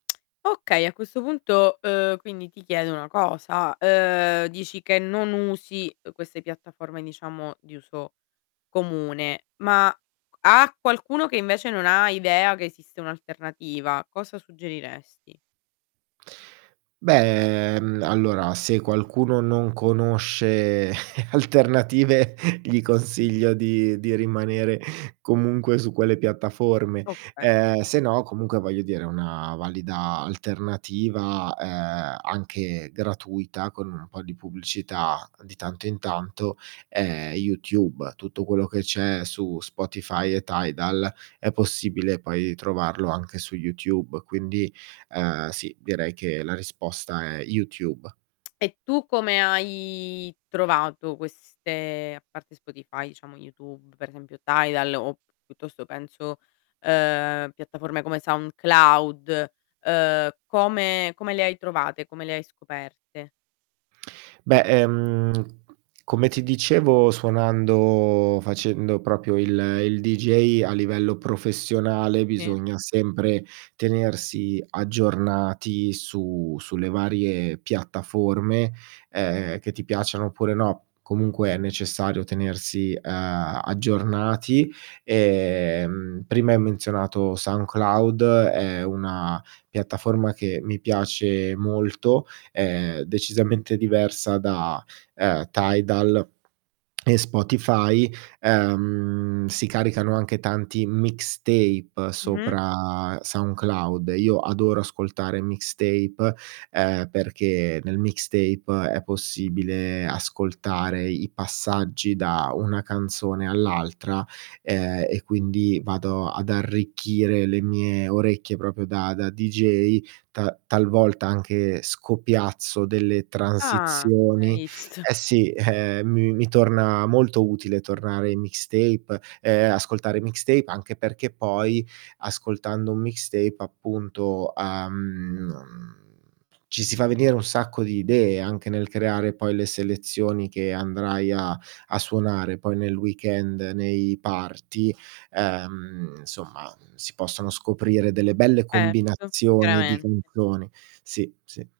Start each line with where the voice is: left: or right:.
left: Okay a questo punto, uhm, quindi ti chiedo una cosa, uhm, dici che non usi queste piattaforme diciamo di uso comune, ma q a qualcuno che invece non ha idea che esiste un'alternativa, cosa suggeriresti?
right: Beh, mh, allora se qualcuno non conosce alternative gli consiglio di di rimanere comunque su quelle piattaforme,
left: Okay.
right: ehm, se no comunque voglio dire una valida alternativa, ehm, anche gratuita con un po' di pubblicità di tanto in tanto è YouTube. Tutto quello che c'è su Spotify e Tidal, è possibile poi trovarlo anche su YouTube, quindi, ehm, sì direi che la risposta è YouTube.
left: E tu come hai trovato queste a parte Spotify diciamo YouTube per esempio Tidal o p piuttosto penso uhm, piattaforme come SoundCloud, uhm, come come le hai trovate, come le hai scoperte?
right: Beh, ehm, come ti dicevo suonando facendo proprio il il DJ a livello professionale,
left: Sì.
right: bisogna sempre tenersi aggiornati su sulle varie piattaforme, ehm, che ti piacciano oppure no, comunque è necessario tenersi, uhm, aggiornati. Ehm prima hai menzionato SoundCloud, è una piattaforma che mi piace molto, è decisamente diversa da, ehm, Tidal e Spotify. Ehm si caricano anche tanti mixtape
left: Mh-mh.
right: sopra Soundcloud. Io adoro ascoltare mixtape, ehm, perché nel mixtape è possibile ascoltare i passaggi da una canzone all'altra, ehm, e quindi vado ad arricchire le mie orecchie, proprio da da DJ ta talvolta, anche scopiazzo delle
left: Ah, hai
right: transizioni.
left: visto.
right: Eh, sì mi mi torna molto utile tornare ai mixtape, ehm, ascoltare mixtape anche perché poi ascoltando un mixtape appunto, uhm, mhmm, ci si fa venire un sacco di idee anche nel creare poi le selezioni che andrai a a suonare poi nel weekend nei party, ehm, insomma si possono scoprire delle belle combinazioni,
left: Certo,
right: di
left: chiaramente.
right: canzoni sì ,sì.